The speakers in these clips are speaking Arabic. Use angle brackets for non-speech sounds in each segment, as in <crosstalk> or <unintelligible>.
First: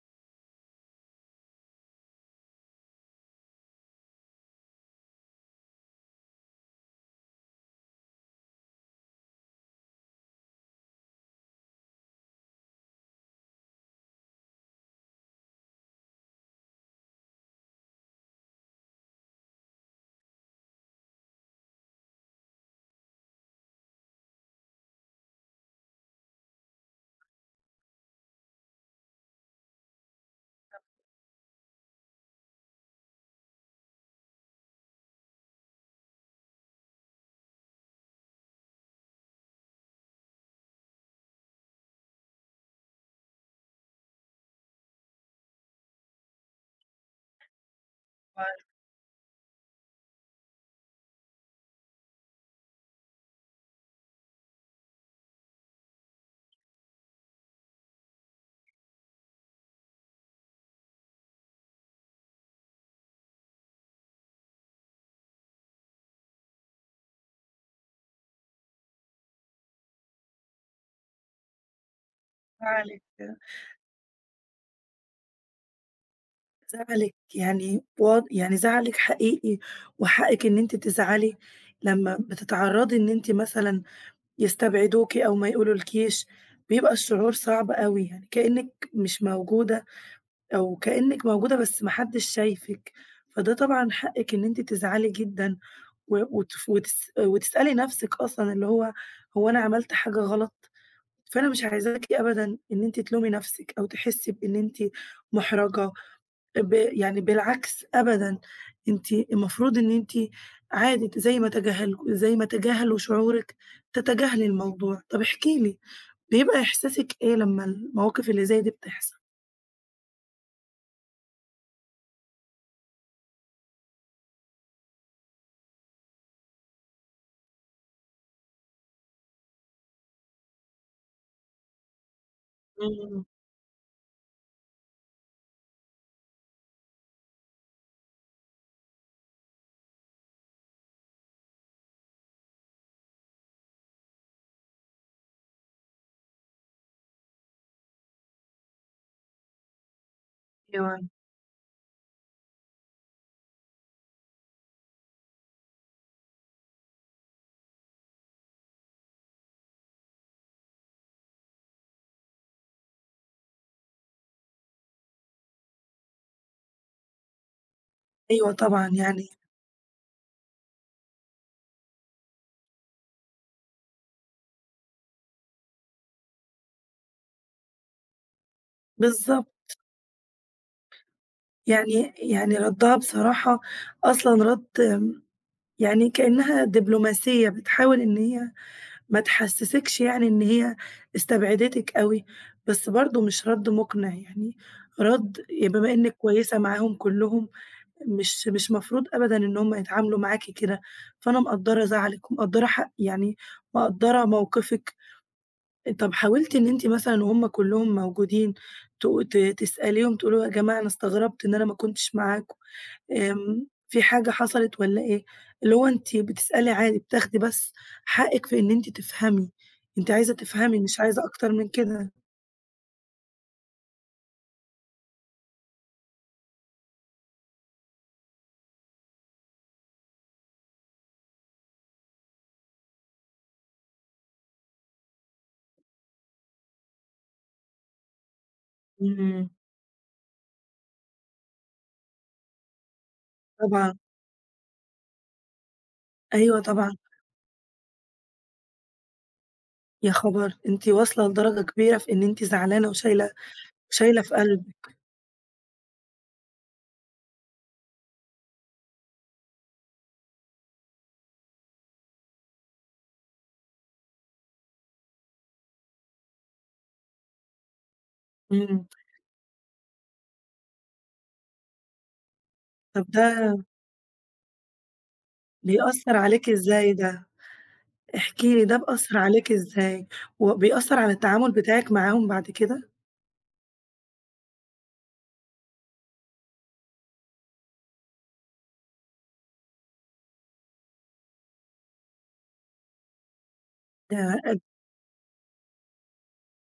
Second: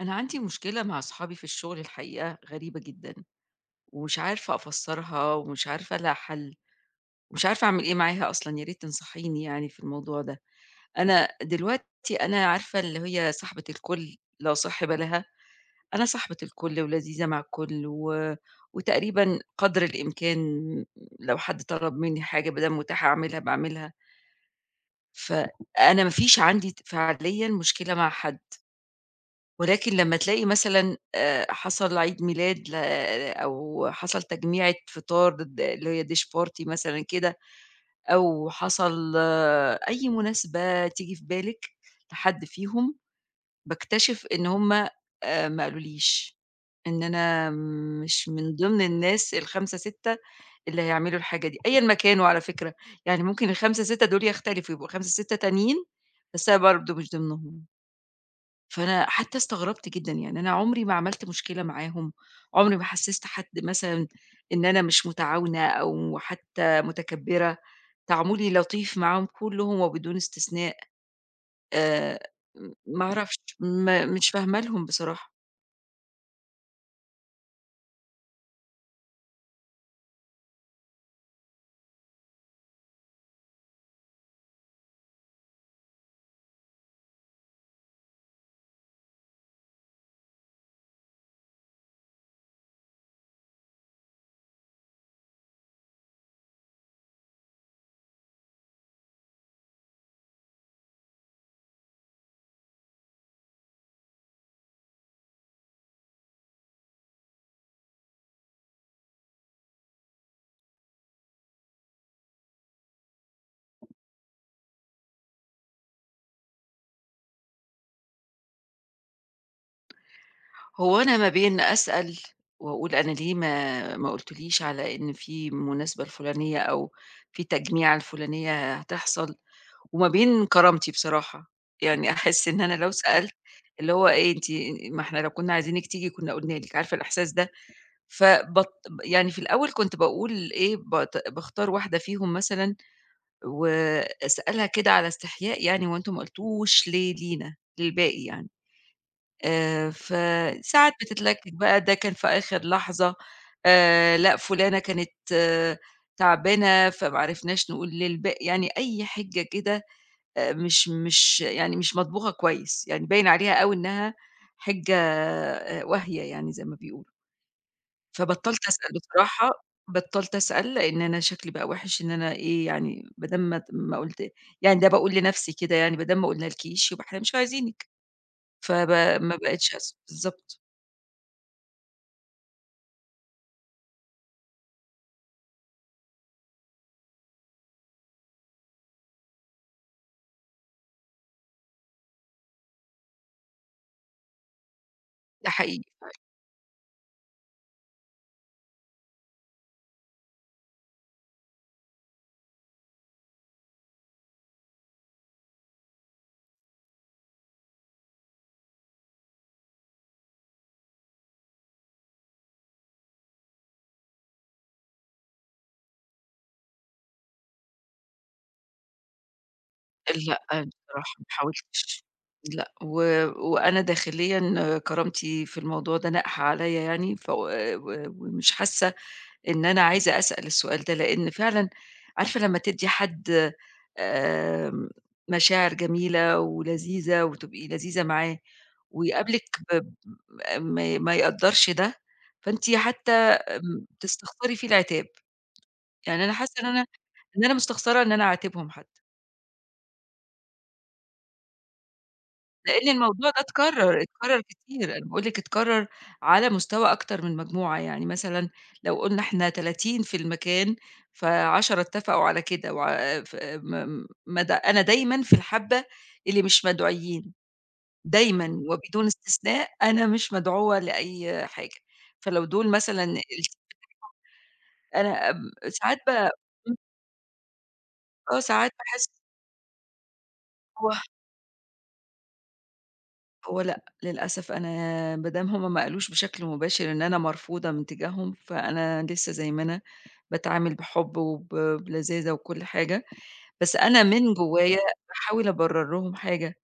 أنا عندي مشكلة مع أصحابي في الشغل الحقيقة غريبة جدًا، ومش عارفة أفسّرها ومش عارفة ألاقي حل، ومش عارفة أعمل إيه معاها أصلًا، يا ريت تنصحيني يعني في الموضوع ده. أنا دلوقتي عارفة اللي هي صاحبة الكل لا يصح بَلَها، أنا صاحبة الكل ولذيذة مع الكل و وتقريبًا قدر الإمكان، لو حد طلب منّي حاجة ما دام متاحة باعملها، فأنا ما فيش عندي فعليًا مشكلة مع حد. ولكن لمّا تلاقي مثلًا حصل عيد ميلاد أو حصل تجميعة فطار اللي هي dish party مثلًا كده، أو حصل أي مناسبة تيجي في بالِك لحد فيهم، باكتشف إن هُم ما قالوليش، إن أنا مش من طبعًا. ضمن الناس ال5، 6 اللي هيعملوا الحاجة دي، أيًا ما كانوا على فكرة، يعني ممكن ال5، 6 دول يختلفوا، يبقوا 5، 6 تانيين، بس أنا برضه مش ضمنهم. فأنا حتى استغربت جدًا، يعني أنا عمري ما عملت مشكلة معاهم، عمري ما حسّست حد مثلًا إن أنا مش متعاونة أو حتى متكبّرة، تعاملي لطيف معاهم كلّهم وبدون استثناء. آآ م زعلِك معرفش، ما أعرفش، ما مش فاهمة لهم بصراحة. زعلِك يعني واض يعني زعلِك حقيقي، وحقِّك إن أنتِ تزعلي لمّا بتتعرّضي إن أنتِ مثلًا يستبعدوكِ أو ما يقولولكيش، بيبقى الشعور صعب أوي، يعني كإنِّك مش موجودة أو كإنِّك موجودة بس ما حدش شايفِك، فده طبعًا حقِّك إن أنتِ تزعلي جدًا و وتف وتس وتسألي نَفْسِك أصلًا اللي هو هو أنا عملت حاجة غلط؟ فأنا مش عايزاكِ أبدًا إن أنتِ تلومي نَفْسِك أو تحسّي بإن أنتِ مُحرَجة، يعني بالعكس أبدًا، أنتِ المفروض إن أنتِ عادي، ت زي ما تجاهل زي ما تجاهلوا شعورِك تتجاهلي الموضوع. طب احكي لي، بيبقى إحساسِك إيه لمّا المواقف اللي زي دي بتحصل؟ هو أنا ما بين أسأل وأقول أنا ليه ما قُلتوليش على إن في المناسبة الفُلانية أو في التجميعة الفُلانية هتحصل، وما بين كرامتي بصراحة، يعني أحس إن أنا لو إمم، سألت اللي هو إيه أنتِ ما إحنا لو كنا عايزينِك تيجي كنا قُلنا لِك، عارفة الإحساس ده؟ فبط يعني في الأول كنت باقول إيه باختار واحدة فيهم مثلًا وأسألها كده على استحياء، يعني هو أنتم ما قُلتوش ليه لينا، للباقي يعني. فساعات أيوه. بتتلكك بقى ده كان في آخر لحظة، لأ فلانة كانت تعبانة فما عرفناش نقول للباقي، يعني أي حِجة كده، مش مش يعني مش مطبوخة كويس، يعني باين عليها أوي إنها حِجة واهية يعني زي ما بيقولوا. أيوه فبطّلت طبعًا، أسأل يعني بصراحة، بطّلت أسأل لإن أنا شكلي بقى وِحِش، إن أنا إيه يعني ما دام ما قلت، يعني ده باقول لنَفْسي كده يعني ما دام ما قُلنالكيش يبقى إحنا مش عايزينِك، فب ما بالضبط، بقيتش أسأل، بالضبط. يعني ردّها بصراحة أصلًا رَد، يعني كإنها دبلوماسية بتحاول إن هي ما تحسّسكش، يعني إن هي استبعدتِك أوي، بس برضه مش رَد مُقنع، يعني رَد ده ي بما حقيقي. إنِّك كويسة معاهم كلّهم، مش مفروض أبدًا إن هم يتعاملوا معاكِ كده، فأنا مقدّرة زعلِك ومقدّرة حق، يعني مقدّرة موقفِك. طَب حاولتِ إن أنتِ مثلًا وهم كلّهم موجودين ت ت تسأليهم تقولي له: "يا جماعة أنا استغربت إن أنا ما كنتش معاكم." في حاجة حصلت والّا إيه؟ اللي هو أنتِ بتسألي عادي، بتاخدي بس حقِّك في إن أنتِ تفهمي، أنتِ عايزة لأ، تفهمي مش بصراحة ما عايزة أكتر من حاولتش. كده. لأ، و وأنا داخليًا كرامتي في الموضوع ده ناقحة عليّا يعني، ف و ومش حاسة إن أنا عايزة أسأل السؤال ده، لإن فعلًا عارفة لمّا تدّي حد آمم، مشاعر جميلة ولذيذة وتبقي لذيذة معاه ويقابلك إمم. ما يقدّرش ده، فأنتِ حتى طبعًا. تستخسري فيه العتاب. يعني أنا حاسة أيوه إن أنا طبعًا. إن أنا مستخسرة إن أنا أعاتبهم حتى. يا خبر! أنتِ واصلة لدرجة كبيرة في إن أنتِ لإن زعلانة الموضوع وشايلة ده اتكرر، وشايلة في اتكرر قلبِك. كتير، أنا باقول لِك اتكرر على مستوى أكتر من مجموعة، يعني مثلًا لو قُلنا إحنا 30 في المكان، ف10 اتفقوا على كده وع ف م مد أنا دايمًا في الحبة اللي مش مدعويين، دايمًا إمم. وبدون استثناء أنا مش مدعوة لأي حاجة. فلو دول مثلًا طب الت ده أنا ب ساعات ب بيأثّر عليكِ إمم، إزاي ده؟ آه، احكي لي ساعات ده باحس بأثّر عليكِ إزاي؟ هو وبيأثّر على التعامل بتاعِك معاهم بعد كده؟ هو لأ، للأسف أنا ما دام هم ما قالوش بشكل مباشر إن أنا مرفوضة من تجاههم، فأنا لسه زي ما أنا باتعامل بحب وب بلذاذة وكل حاجة، بس أنا ده من أد جوايا باحاول أبرر لهم حاجة،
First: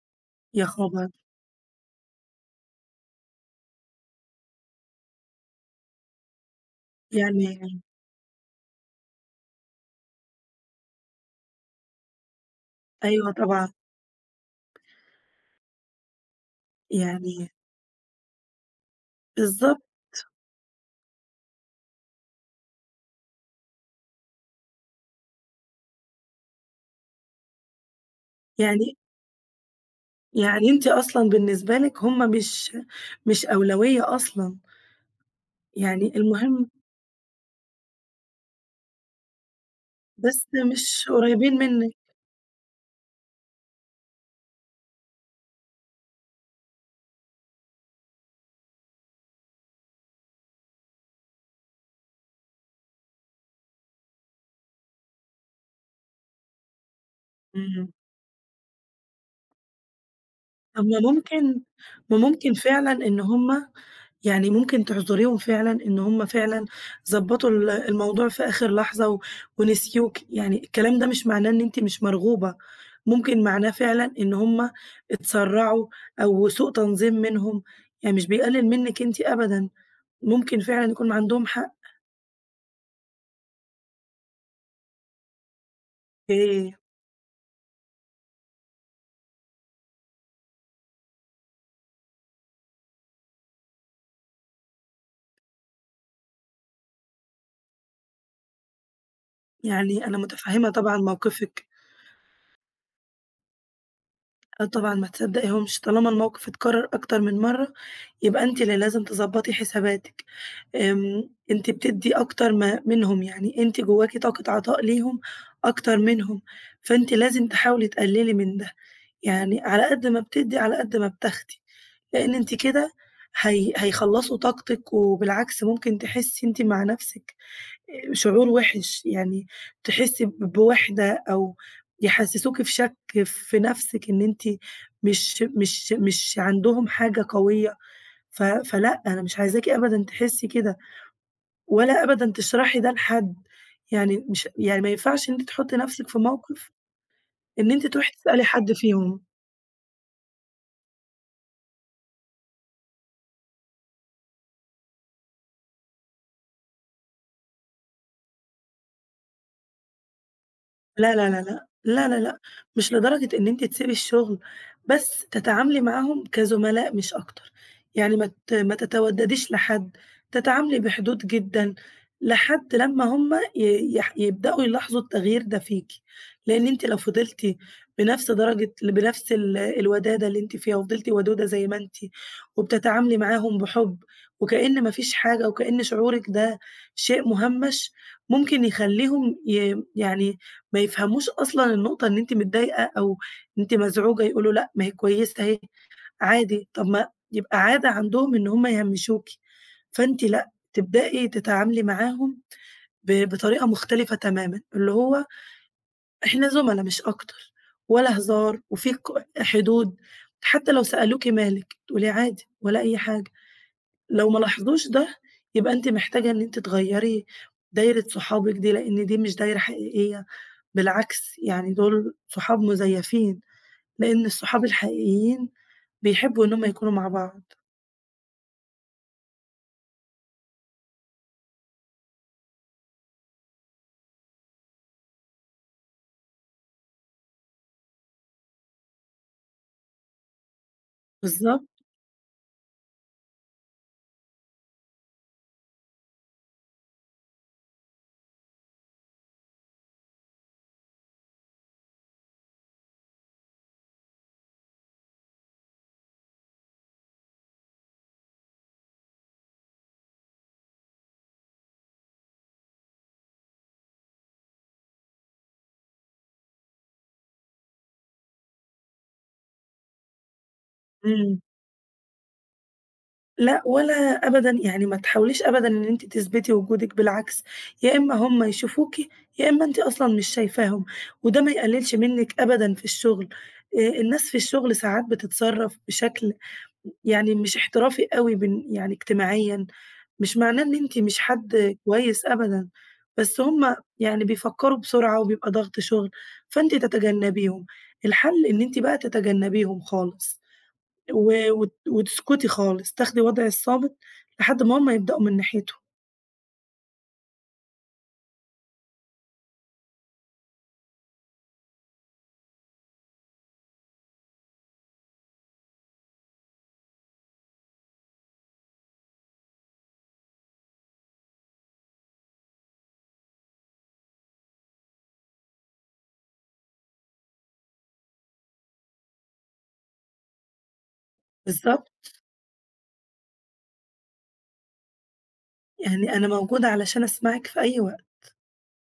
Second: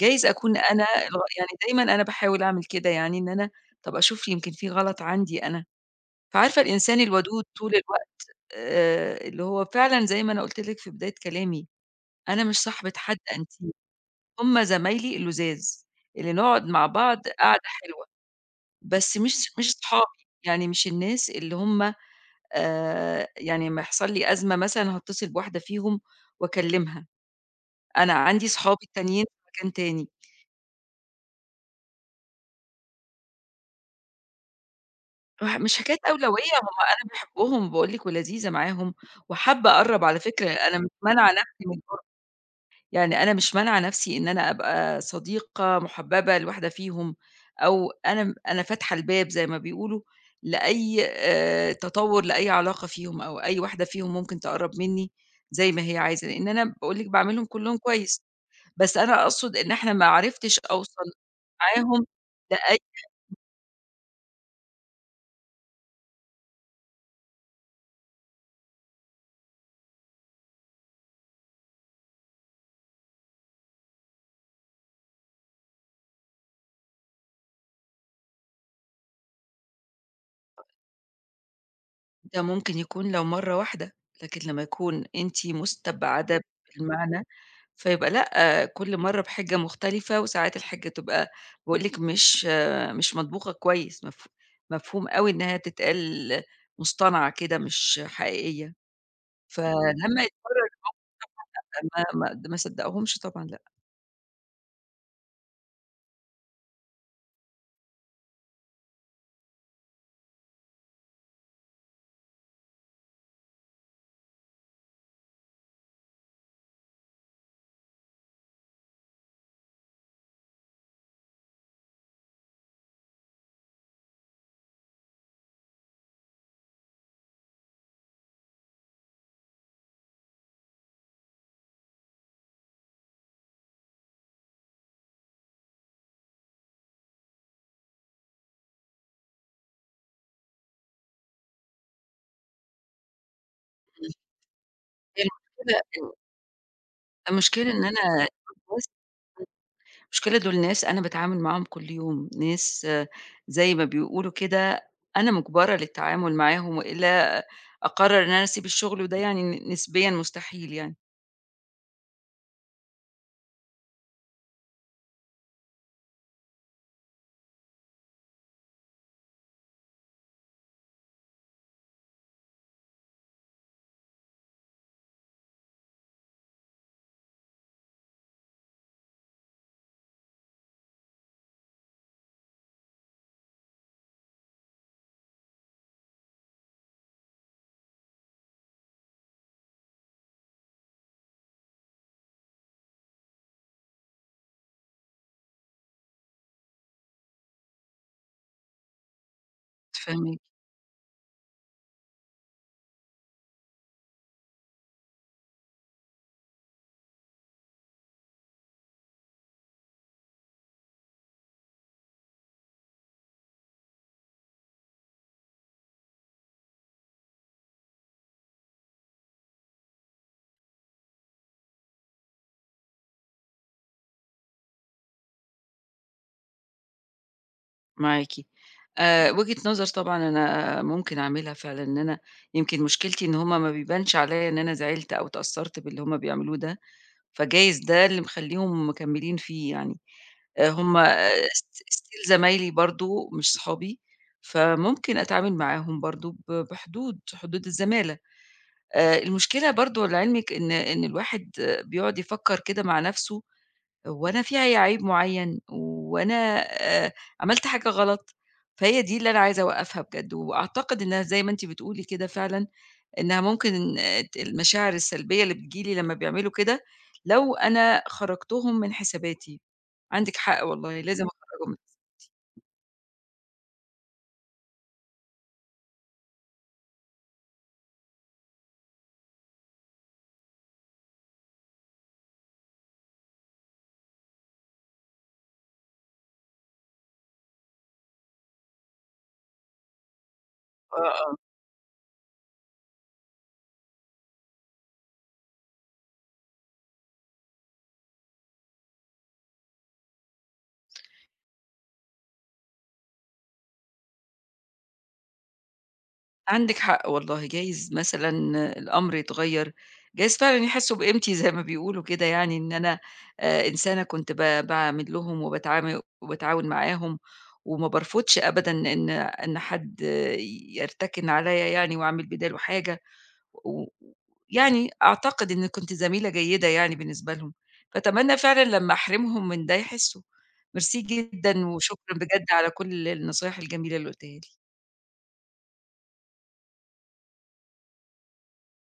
جايز أكون يا أنا خبر! يعني دايمًا أنا باحاول أعمل كده يعني إن أنا طَب أشوف يمكن في غلط عندي أنا، فعارفة الإنسان الودود طول يعني الوقت اللي هو فعلًا زي ما أنا قُلت لِك في بداية كلامي، أنا مش صاحبة حد أيوه أنتيم، طبعًا، هم زمايلي اللُذاذ، اللي نقعد مع بعض يعني قعدة حلوة. بس مش بالضبط، صحابي، يعني مش الناس اللي هم يعني لمّا يحصل لي أزمة مثلًا هاتصل بواحدة فيهم وأكلمها، أنا عندي صحابي يعني التانيين في مكان تاني. يعني أنتِ أصلًا بالنسبة لِك هم مش أولوية أصلًا، مش حكاية يعني أولوية، هم المهم أنا باحبهم باقول لِك ولذيذة معاهم، وحابة أقرّب على بس فكرة، أنا مش مش مانعة قريبين نفْسي من، منِّك. يعني أنا مش مانعة نفسي إن أنا أبقى صديقة محببة لواحدة فيهم، أو أنا فاتحة الباب زي ما بيقولوا لأي تطوُّر لأي علاقة فيهم، أو أي واحدة فيهم ممكن تقرّب منّي زي ما هي عايزة، لإن أنا باقول لِك باعاملهم كلّهم إمم. كويس، بس أنا أقصد إن إحنا ما عرفتش طب ما أوصل ممكن معاهم ما ممكن لأي فعلًا إن هم يعني ممكن تعذريهم فعلًا إن هم فعلًا ضبّطوا الموضوع في آخر لحظة و ونسيوكِ، يعني الكلام ده مش معناه إن أنتِ مش مرغوبة، ممكن معناه فعلًا إن هم اتسرّعوا أو سوء تنظيم منهم، يعني مش بيقلل منِّك أنتِ أبدًا، ممكن فعلًا يكون عندهم حق. ده ممكن يكون لو مرّة واحدة، لكن لمّا يكون أنتِ مستبعدة أوكي. المعنى، فيبقى لأ، كل مرّة بحِجة مختلفة، وساعات الحِجة تبقى باقول لِك مش مش مطبوخة كويس، مفهوم أوي إنها تتقال مصطنعة كده مش حقيقية، يعني أنا فلمّا يتكرر متفهّمة طبعًا موقفِك. ما صدّقهمش طبعًا لأ. آه طبعًا ما تصدّقيهمش، طالما الموقف اتكرر أكتر من مرّة، يبقى أنتِ اللي لازم تضبّطي حساباتِك. آمم، أنتِ بتدّي أكتر ما منهم، يعني أنتِ جواكِ طاقة عطاء ليهم أكتر منهم، فأنتِ لازم تحاولي تقلّلي من ده، يعني على قد ما بتدّي، على قد ما بتاخدي، لإن أنتِ كده هيخلّصوا طاقتِك، وبالعكس ممكن تحسّي أنتِ مع نفسِك شعور وِحِش، يعني تحسّي بوِحدة أو يحسّسوكِ في شَك في نَفْسِك إن أنتِ مش عندهم حاجة قوية، فلأ، أنا مش عايزاكِ أبدًا تحسّي كده ولا أبدًا تشرحي ده لحد، يعني إمم، مش يعني ما هي ينفعش إن أنتِ تحُطّي المشكلة نَفْسِك في موقِف المشكلة إن إن أنتِ تروحي أنا <laughs> تسألي حد <unintelligible> فيهم. المشكلة دول ناس أنا باتعامل معاهم كل يوم، ناس زي ما بيقولوا كده أنا مُجبرة للتعامل معاهم، وإلا أقرر إن أنا أسيب الشغل، وده يعني نسبيًا مستحيل يعني. لا، لا، لا، لأ، لا، لا، لأ، مش لدرجة إن أنتِ تسيبي الشغل، بس تتعاملي معاهم كزملاء مش أكتر، يعني ما تتودّديش لحد، تتعاملي بحدود جدًا، لحد لمّا هُم ي يح يبدأوا يلاحظوا التغيير ده فيكِ، لإن أنتِ لو فضلتِ بنفس درجة، بنفس الودادة اللي أنتِ فيها وفضلتِ ودودة زي ما أنتِ، وبتتعاملي معاهم بحُب وكأن ما فيش حاجة وكأن شعورِك ده شيء مُهمّش، ممكن يخلّيهم يعني ما يفهموش أصلًا النقطة إن أنتِ متضايقة أو أنتِ مزعوجة، يقولوا لأ ما هي كويسة أهي عادي، طب ما يبقى عادة عندهم إن هم يهمِّشوكِ، فأنتِ فاهماكِ، لأ، تبدئي تتعاملي معاهم بطريقة مختلفة تمامًا، اللي هو إحنا زُملا مش أكتر، ولا هزار وفي حدود، حتى لو سألوكِ مالِك تقولي عادي ولا أي حاجة. لو ما لاحظوش ده، يبقى أنتِ محتاجة إن أنتِ تغيّري دايرة صحابِك دي، لإن دي مش دايرة حقيقية، بالعكس يعني دول صحاب مزيفين، لإن الصحاب الحقيقيين بيحبوا إن هُم يكونوا مع بعض. معاكِ. وجهة نظر طبعًا أنا ممكن أعملها فعلًا، إن أنا يمكن مشكلتي إن هم ما بيبانش عليَّ إن أنا زعلت أو اتأثرت باللي هم بيعملوه ده، فجايز ده اللي مخلّيهم مكملين فيه يعني. هم بالضبط. Still زمايلي برضه مش صحابي، فممكن أتعامل معاهم برضه بحدود، حدود الزمالة. المشكلة برضه لعلمِك إن الواحد بيقعد يفكّر كده مع نَفْسه، هو أنا في أي عيب معيّن، وأنا آآ عملت حاجة غلط؟ فهي دي اللي أنا عايزة أوقّفها بجد، وأعتقد إنها زي ما أنتِ بتقولي كده فعلًا إنها ممكن المشاعر السلبية اللي بتيجي لي لمّا بيعملوا كده، لو أنا خرجتهم من حساباتي. عندِك حق والله، لازم إمم. أخرجهم. لأ ولا أبدًا، يعني ما تحاوليش أبدًا إن أنتِ تثبتي وجودِك، بالعكس يا إما هُم يشوفوكِ، يا إما أنتِ أصلًا مش شايفاهم، وده ما يقللش منِّك أبدًا في الشغل، الناس في الشغل ساعات بتتصرف بشكل يعني مش احترافي أوي يعني اجتماعيًا، مش معناه إن أنتِ آه، مش آه. حد كويس أبدًا، بس هُم يعني بيفكّروا بسرعة وبيبقى ضغط شغل، فأنتِ تتجنّبيهم. الحل إن أنتِ بقى تتجنّبيهم خالص و وت وتسكتي خالص، تاخدي وضع الصامت لحد ما هُم يبدأوا من ناحيتهم. عندِك حق والله، جايز مثلًا الأمر يتغيّر، جايز فعلًا يحسّوا بقيمتي زي ما بيقولوا كده يعني، إن أنا إنسانة كنت باعامل لهم وباتعاون معاهم، وما بارفضش أبدًا إن حد يرتكن عليّا يعني وأعمل بداله حاجة. و يعني أعتقد إن كنت زميلة جيدة يعني بالنسبة لهم، فأتمنى فعلًا لمّا أحرمهم من ده يحسّوا. ميرسي جدًا بالضبط، وشكرًا بجد على كل النصايح الجميلة اللي قُلتها لي. يعني أنا موجودة علشان أسمعِك في أي وقت.